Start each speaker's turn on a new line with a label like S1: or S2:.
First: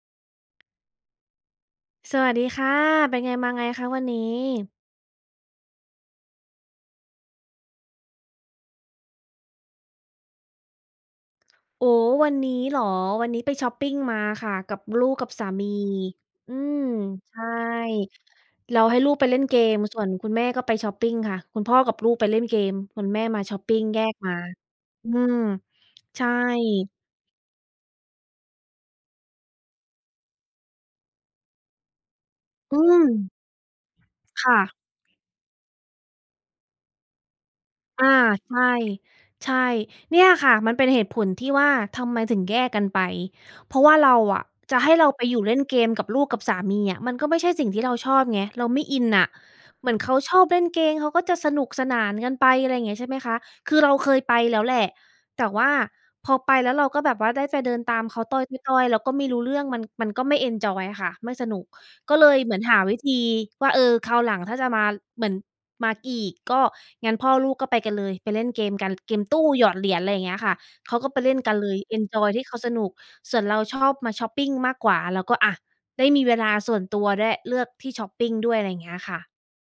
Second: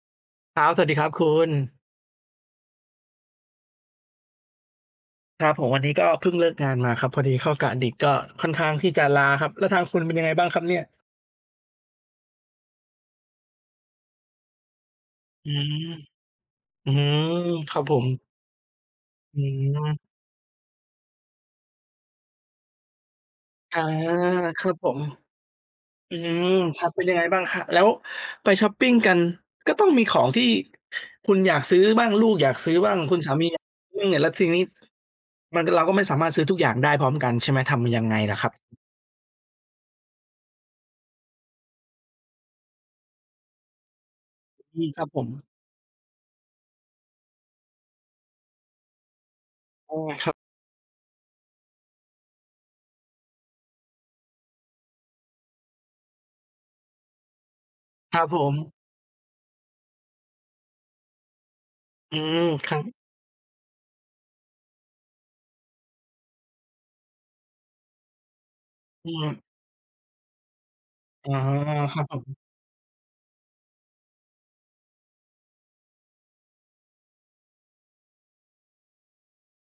S1: ครับ สวัสดีครับคุณ
S2: สวัสดีค่ะ เป็นไงมาไงคะวันนี้?
S1: ครับผม วันนี้ก็เพิ่งเลิกงานมาครับ พอดีเข้ากะดึก ก็ค่อนข้างที่จะล้าครับ แล้วทางคุณเป็นยังไงบ้างครับเนี่ย?
S2: โอ้ วันนี้เหรอ วันนี้ไปชอปปิงมาค่ะ กับลูกกับสา
S1: อื
S2: มี
S1: ม
S2: อืม
S1: อื้อฮือ
S2: ใช่
S1: ครับผม
S2: เราให้ลูกไปเล
S1: อ
S2: ่
S1: ื
S2: นเกม
S1: ม
S2: ส่วนคุณแม่ก็ไปชอปปิงค่ะ คุณพ่อกับลูกไปเล่นเกม คุณแม่มาชอปปิ
S1: อา
S2: งแยกมา
S1: ครับผม
S2: อืม
S1: อื
S2: ใช่
S1: ม ครับ เป็นยังไงบ้าง ค แล้วไปชอปปิงกัน ก็ต้องมีของที่ ค คุณอยากซื้อบ้าง ลูกอยากซื้
S2: อื
S1: อบ้าง คุณ
S2: ม
S1: สามีอยาก ซึ่งเนี่ย แล้วท
S2: ค
S1: ี
S2: ่
S1: นี้
S2: ะ
S1: มัน ก เราก็ไม่สามารถซื้อทุกอย่างได้พร้อมกัน ใช่ไหม ทำยั
S2: อา
S1: งไงเหรอคร
S2: ใ
S1: ั
S2: ช
S1: บ?
S2: ่ ใช่ เนี่ยค่ะ มันเป็นเหตุผลที่ว่า ทำไมถึงแยกกันไป เพราะว่าเราอะ จ
S1: อ
S2: ะ
S1: ื
S2: ให
S1: ม
S2: ้
S1: ค
S2: เ
S1: ร
S2: ร
S1: ั
S2: า
S1: บผ
S2: ไป
S1: ม
S2: อยู่เล่นเกมกับลูกกับสามีอะ มันก็ไม่ใช่สิ่งที่เราชอบไง เราไม่อินน่ะ เหม
S1: แล
S2: ือ
S1: ้
S2: น
S1: ว
S2: เข
S1: ไง
S2: า
S1: ครั
S2: ช
S1: บ?
S2: อบเล่นเกม เขาก็จะสนุกสนานกันไป อะไรอย่างเงี้ย ใช่ไหมคะ คือเราเคยไปแล้วแหละ แต่ว่าพอไปแล้วเราก็แบบว่าได้แต่เดินตามเ
S1: ค
S2: ข
S1: ร
S2: า
S1: ับ
S2: ต้
S1: ผม
S2: อย ๆ ๆ เราก็ไม่รู้เรื่อง มัน มันก็ไม่ เอนจอย ค่ะ ไม่สนุก ก็
S1: อื
S2: เลย
S1: ม
S2: เหมือน
S1: ค
S2: ห
S1: ร
S2: า
S1: ั
S2: ว
S1: บ
S2: ิธีว่า เออ คราวหลังถ้าจะมา เหมือน มาอีก ก็งั้นพ่อลูกก็ไปกันเลย ไปเล่นเกมกัน
S1: อ
S2: เ
S1: ื
S2: กมตู
S1: ม
S2: ้หยอดเหรียญ อะไรอย่างเงี้ยค่ะ เขาก็ไป
S1: อ
S2: เล
S1: ๋อ
S2: ่นกันเลย เอ
S1: ครั
S2: น
S1: บผ
S2: จอย
S1: ม
S2: ที่เขาสนุก ส่วนเราชอบมาชอปปิงมากกว่าเราก็ อะ ได้มีเวลาส่วนตัว ได้ เลือกที่ชอปปิงด้วย อะไรอย่างเงี้ยค่ะ